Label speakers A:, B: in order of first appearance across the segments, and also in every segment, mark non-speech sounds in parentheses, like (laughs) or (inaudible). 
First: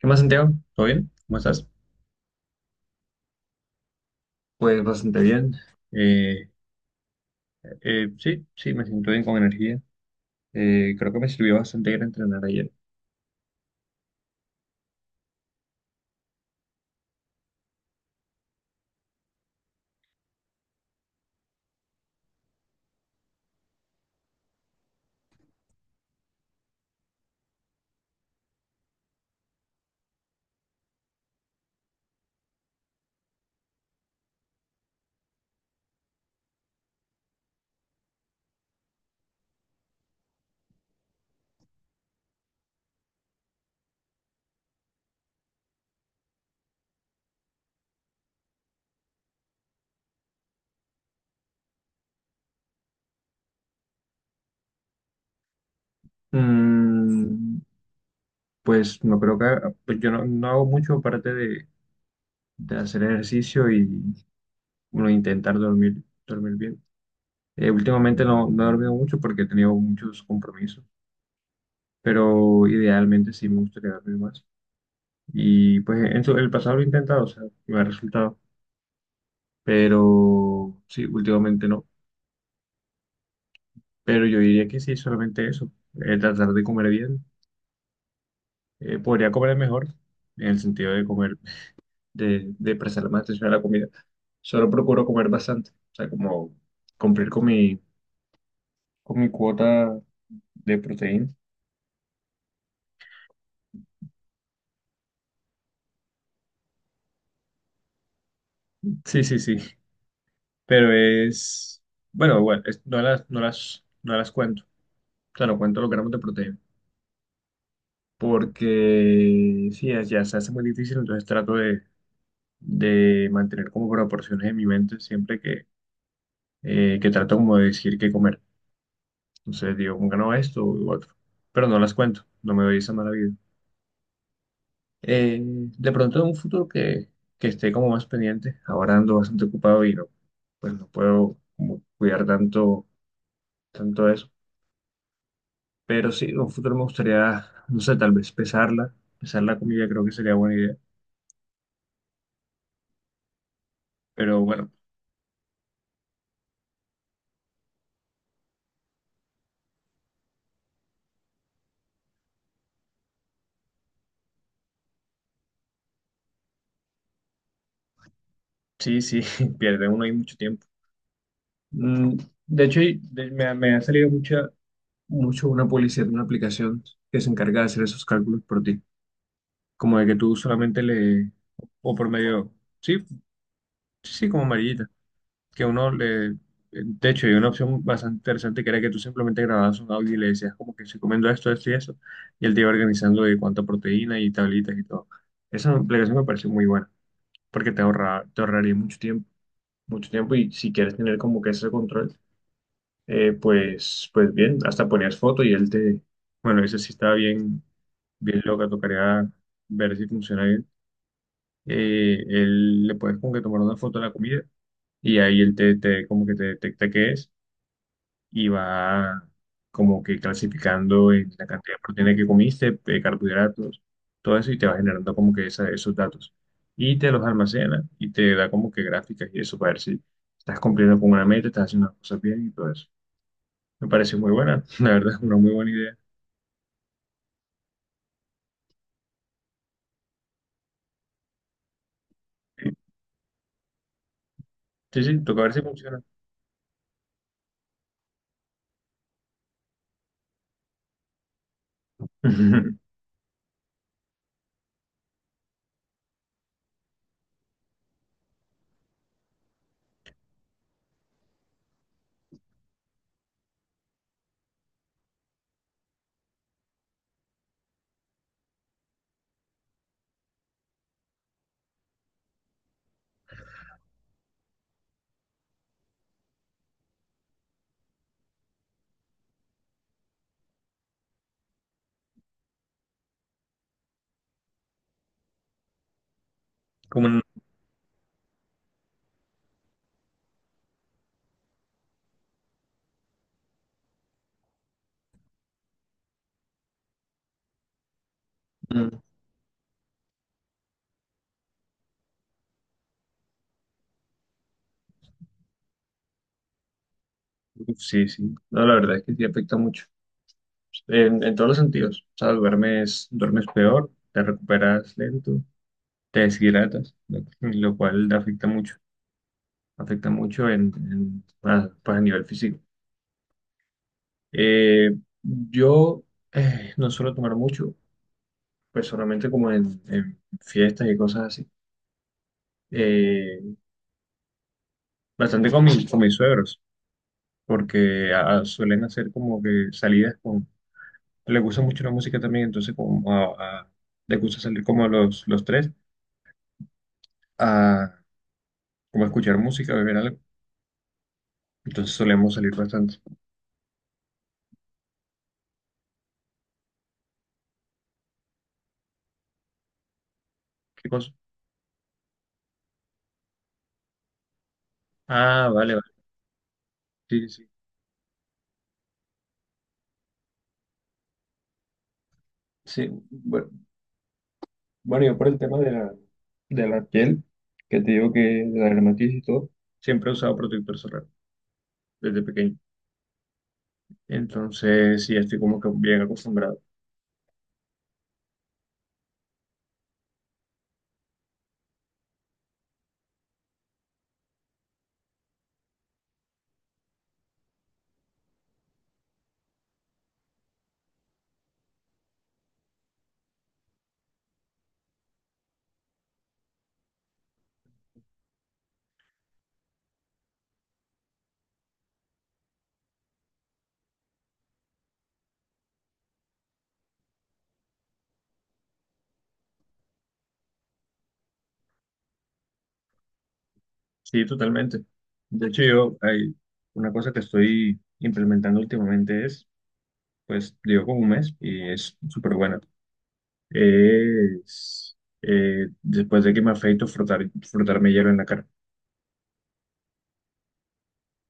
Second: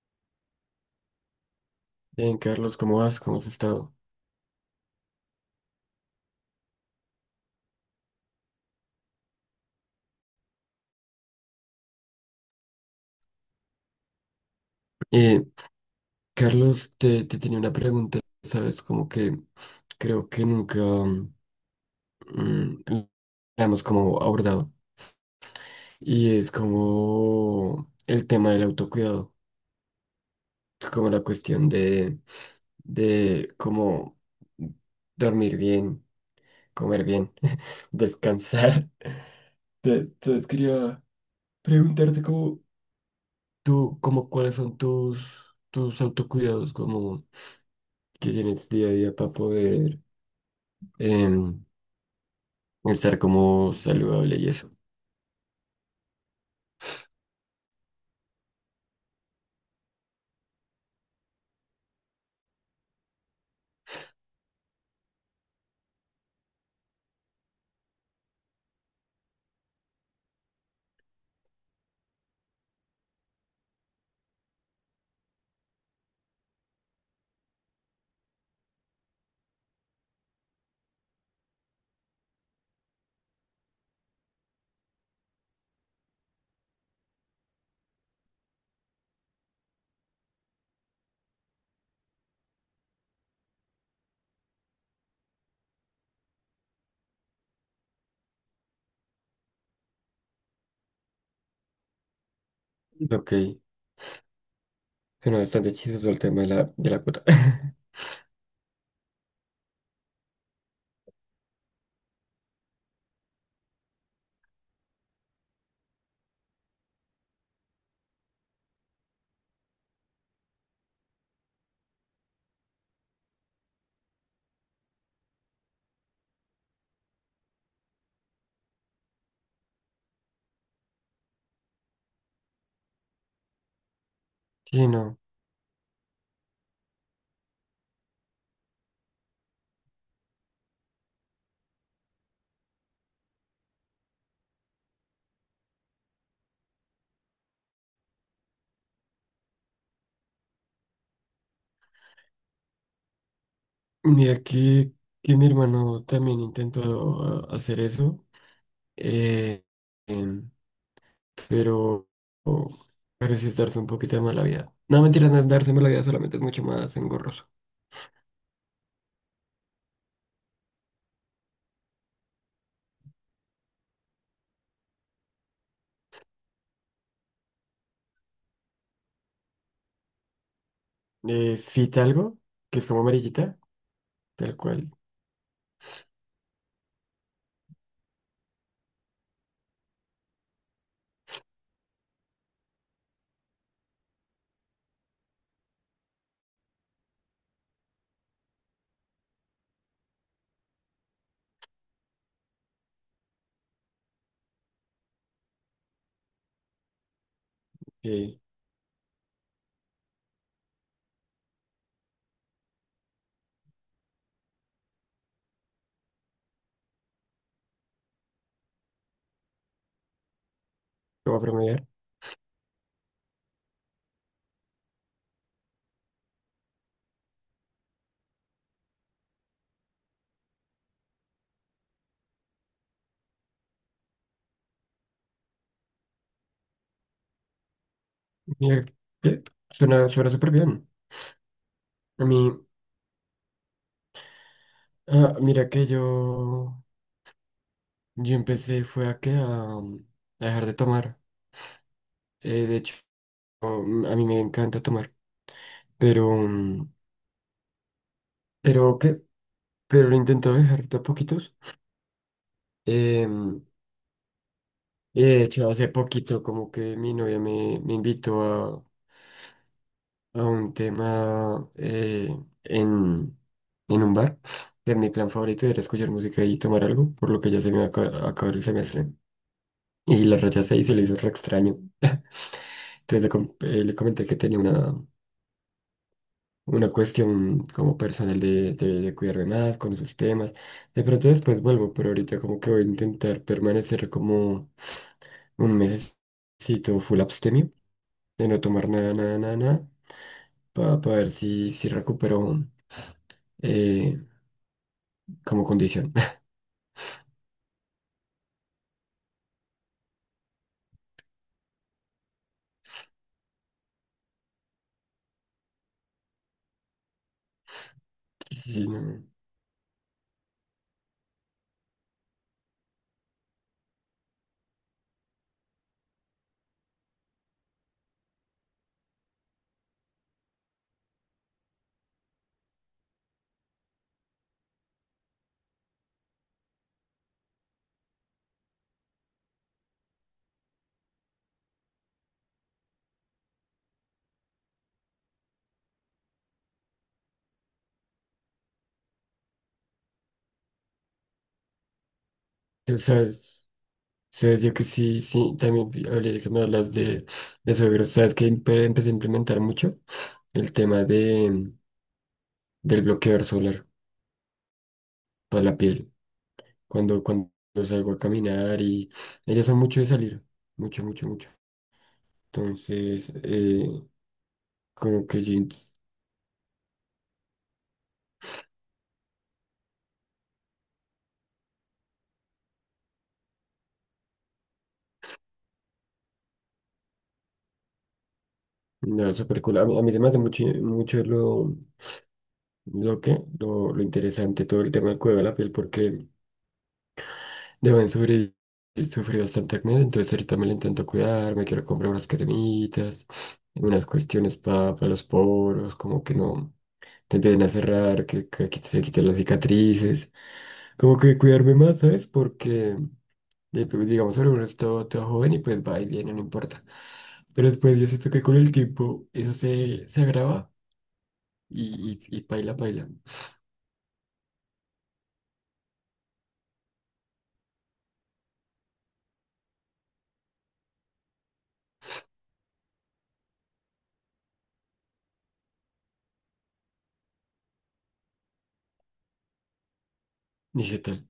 A: ¿Qué más, Santiago? ¿Todo bien? ¿Cómo estás?
B: Bien, Carlos, ¿cómo vas? ¿Cómo has estado?
A: Pues bastante bien. Eh, sí, sí, me siento bien con energía. Creo que me sirvió bastante ir a entrenar ayer.
B: Eh, Carlos, te tenía una pregunta, ¿sabes? Como que creo que nunca mm, la hemos como abordado. Y es como el tema del autocuidado, como la cuestión de cómo dormir bien, comer bien, (laughs) descansar. Entonces quería preguntarte como tú, como cuáles son tus autocuidados, como... que tienes día a día para poder em, estar como saludable y eso.
A: Mm, pues no creo pues yo no hago mucho aparte de hacer ejercicio y bueno, intentar dormir, dormir bien. Últimamente no he dormido mucho porque he tenido muchos compromisos, pero idealmente sí me gustaría dormir más. Y pues el pasado lo he intentado, o sea, me ha resultado, pero sí, últimamente no. Pero yo diría que sí, solamente eso, tratar de comer bien. Podría comer mejor, en el sentido de comer, de prestarle más atención a la comida. Solo procuro comer bastante, o sea, como cumplir con con mi cuota de proteína.
B: Ok, suena bastante chistoso el tema de la cuota. (laughs)
A: Sí, sí, sí, pero es, bueno, bueno, no no no las cuento, o sea, no cuento los gramos de proteína, porque sí, ya se hace muy difícil, entonces trato de mantener como proporciones en mi mente siempre que trato como de decir qué comer. Entonces digo, como que no, esto u otro. Pero no las cuento, no me doy esa mala vida.
B: Sí, no.
A: De pronto en un futuro que esté como más pendiente, ahora ando bastante ocupado y no, pues no puedo como cuidar tanto, tanto eso. Pero sí, en un futuro me gustaría, no sé, tal vez pesarla, pesar la comida creo que sería buena idea.
B: Mira
A: Pero bueno,
B: que mi hermano también hacer eso, eh, em, pero, pero sí es darse un poquito de mala vida. No, mentira, no es darse mala vida, solamente es mucho más engorroso.
A: sí, sí, (laughs) pierde uno ahí mucho tiempo. Mm, De hecho, me ha salido mucho una publicidad de una aplicación que se encarga de hacer esos cálculos por ti. Como de que tú solamente o
B: Fit
A: por
B: algo,
A: medio,
B: que es
A: sí,
B: como amarillita,
A: sí, sí, como
B: tal cual,
A: amarillita, que uno de hecho, hay una opción bastante interesante que era que tú simplemente grababas un audio y le decías como que se comiendo esto, esto y eso, y él te iba organizando de cuánta proteína y tablitas y todo. Esa aplicación me pareció muy buena, porque te te ahorraría mucho tiempo, y si quieres tener como que ese control, pues, pues bien, hasta ponías foto y él te, bueno, ese sí estaba bien
B: que
A: bien loca, tocaría ver si funciona bien. Él le puedes como que tomar una foto de la comida y ahí él te, como que te detecta qué es y va como que clasificando en
B: lo va a
A: la cantidad de
B: promediar.
A: proteína que comiste, de carbohidratos, todo eso y te va generando como que esos datos. Y te los almacena y te da como que gráficas y eso para ver si estás cumpliendo con una meta, estás haciendo las cosas bien y todo eso. Me parece muy buena, (laughs) la verdad, una muy buena idea.
B: Mira, que suena súper bien. A mí.
A: Sí, sí,
B: Ah,
A: toca ver si
B: mira que
A: funciona.
B: yo empecé fue a, um, a dejar de tomar. De
A: (laughs)
B: hecho, a mí me encanta tomar, pero, pero qué, pero lo intento dejar de a poquitos. Em, y de hecho, hace poquito como que mi novia me invitó a un tema en, en un bar. Que mi plan favorito era escuchar música y tomar algo, por lo que ya se me va a acabar el semestre. Y la rechacé y se le hizo re extraño. Entonces le comenté que tenía una
A: Como
B: cuestión como personal de, de cuidarme más con esos temas. De pronto después vuelvo, pero ahorita como que voy a intentar permanecer como un mesecito full abstemio, de no tomar
A: en-
B: nada, nada, nada, nada, para ver si, si recupero eh, como condición. (laughs)
A: Sí, sí. No, la verdad es que sí afecta mucho. En todos los sentidos. O sea, duermes, duermes peor, te recuperas lento, te deshidratas, lo cual te afecta mucho.
B: Sí, no.
A: Afecta mucho a, pues a nivel físico. Eh, yo No suelo tomar mucho, pues solamente como en fiestas y cosas así. Eh, Bastante con mis suegros, porque ah, suelen hacer como que salidas le gusta mucho la música también, entonces como le gusta salir como a los tres, a como a escuchar música, a beber algo. Entonces solemos salir
B: Tú
A: bastante.
B: ¿Sabes? ¿Sabes? Yo que sí, sí, también hablé de que me hablas de suegros. ¿Sabes que empecé a implementar mucho? El
A: ¿Qué
B: tema
A: cosa?
B: del bloqueador solar
A: Ah,
B: para
A: vale,
B: la
A: vale.
B: piel. Cuando,
A: Sí, sí.
B: cuando salgo a caminar y ellas son mucho de salir, mucho, mucho, mucho.
A: Sí,
B: Entonces,
A: bueno, bueno, yo
B: como
A: por el
B: que
A: tema de
B: jeans,
A: de la piel, que te digo que de la dermatitis y todo, siempre he usado protector solar desde pequeño. Entonces, sí, estoy como que bien acostumbrado.
B: no, súper cool. A mí se me hace mucho, mucho lo interesante, todo el tema del cuidado de la piel, porque deben sufrir, sufrir bastante acné, entonces ahorita me lo intento cuidar, me quiero comprar unas cremitas, unas cuestiones para los poros, como que no te empiecen a cerrar, que se quiten las cicatrices. Como que cuidarme más, ¿sabes? Porque, pues, digamos, ahora uno está todo joven y pues va y viene, no importa. Pero después yo siento que con el tiempo eso se, se agrava y paila, paila.
A: Sí, totalmente. De hecho, yo hay una cosa que estoy implementando últimamente es pues digo como un mes y es súper buena. Es después de que me afeito, frotarme hielo en la cara.
B: ¿Y qué tal?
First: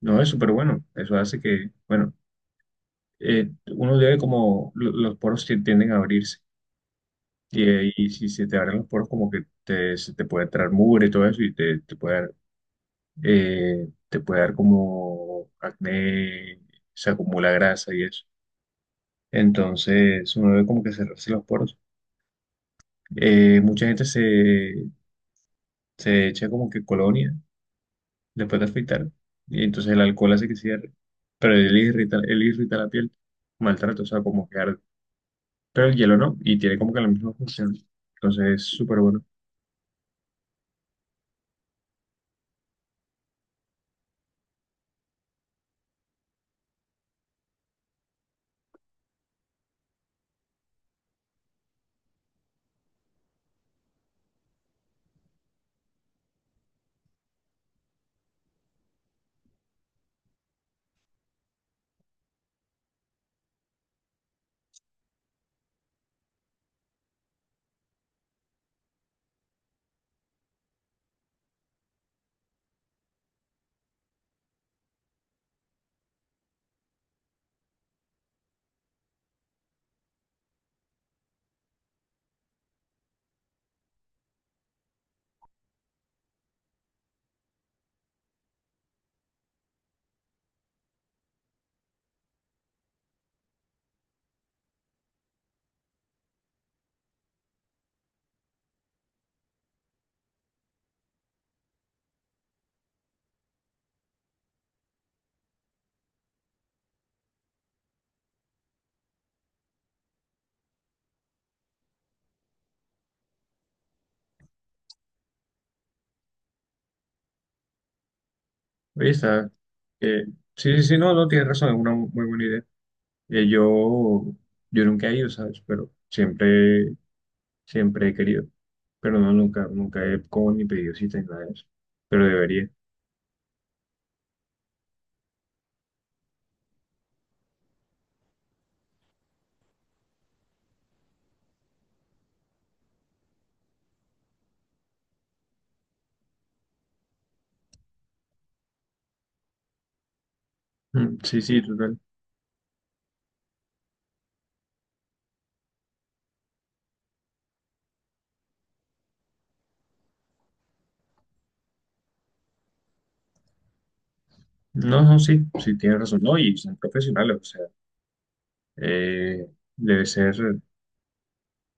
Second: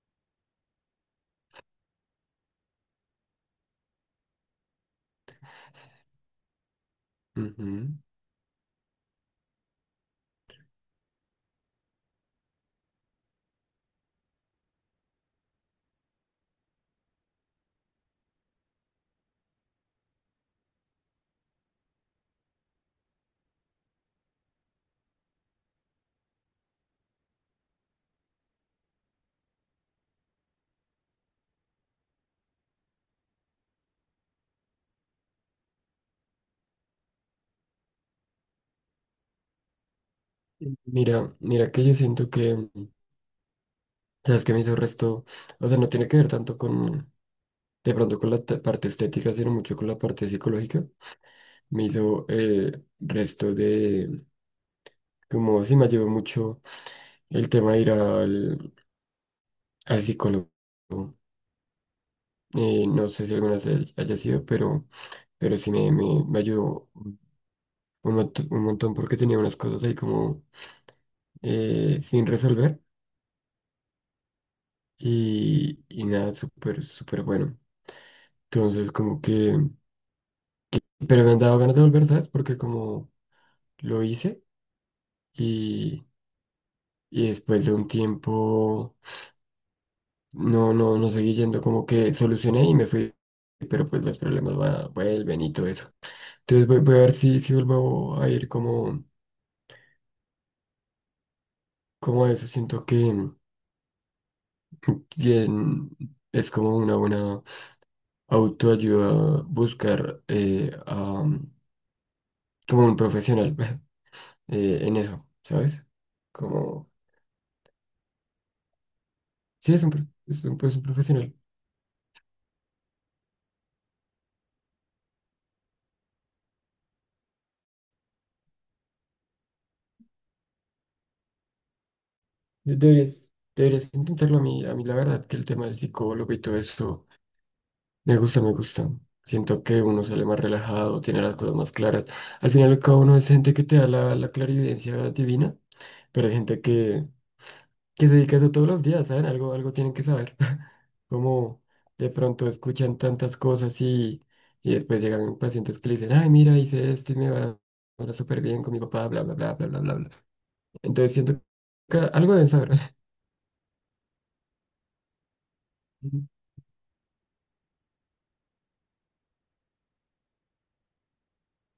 A: No, es súper bueno. Eso hace que, bueno, uno debe como los poros tienden a abrirse.
B: Ujú.
A: Y si se te abren los poros, como que te, se te puede entrar mugre y todo eso, y te, te puede dar como acné, se acumula grasa y eso. Entonces, uno debe como que cerrarse los poros. Mucha gente se, se echa como que colonia después de afeitar y entonces el alcohol hace que cierre, pero él irrita la piel, maltrato, o sea, como que arde. Pero el hielo no, y tiene como que la misma función, entonces es súper bueno.
B: Mira, mira que yo siento que, sabes que me hizo resto, o sea, no tiene que ver tanto con, de pronto con la parte estética, sino mucho con la parte psicológica. Me hizo resto de, como si me llevó mucho el tema de ir al, al psicólogo. No sé si alguna vez haya sido, pero sí me ayudó un montón porque tenía unas cosas ahí como sin resolver y nada, súper, súper bueno. Entonces, como que, pero me han dado ganas de volver, ¿sabes? Porque como lo hice y, y después de un tiempo no seguí yendo, como que solucioné y me fui, pero pues los problemas van, vuelven y todo eso. Entonces voy a ver si, si vuelvo a ir como, como a eso. Siento que es como una buena autoayuda buscar a, como un profesional (laughs) en eso, ¿sabes? Como,
A: Oye, está,
B: sí, es
A: eh,
B: es un,
A: sí,
B: pues,
A: sí,
B: un
A: sí, no, no,
B: profesional.
A: tienes razón, es una muy buena idea. Eh, yo, yo nunca he ido, ¿sabes? Pero siempre, siempre he querido, pero no, nunca, nunca he como ni pedido cita ni nada de eso, pero debería.
B: Deberías, deberías intentarlo. A mí, a mí la verdad que el tema del psicólogo y todo eso me gusta, me gusta. Siento que uno sale más relajado, tiene las cosas más claras. Al final, cada uno es gente que te da la, la clarividencia divina. Pero hay gente que se dedica a eso todos los días, ¿saben? Algo, algo tienen que saber. (laughs)
A: Sí, sí,
B: Como
A: total.
B: de pronto escuchan tantas cosas y después llegan pacientes que le dicen, ay, mira, hice esto y me va ahora súper bien con mi papá, bla, bla, bla, bla, bla, bla, bla. Entonces siento que algo deben saber. (laughs)
A: No, no, sí, sí, tienes razón.
B: Ujú.
A: No, y son profesionales, o sea. eh, Debe ser,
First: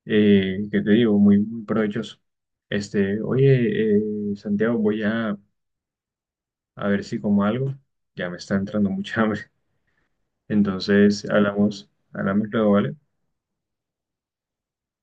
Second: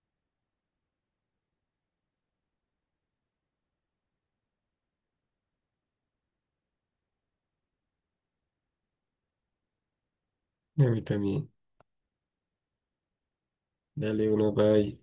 A: ¿qué te digo? Muy, muy provechoso. Este, oye, Santiago, voy a ver si como algo. Ya me está entrando mucha (laughs) hambre.
B: A mí
A: Entonces,
B: también.
A: hablamos, hablamos luego, ¿vale?
B: Dale, uno, bye.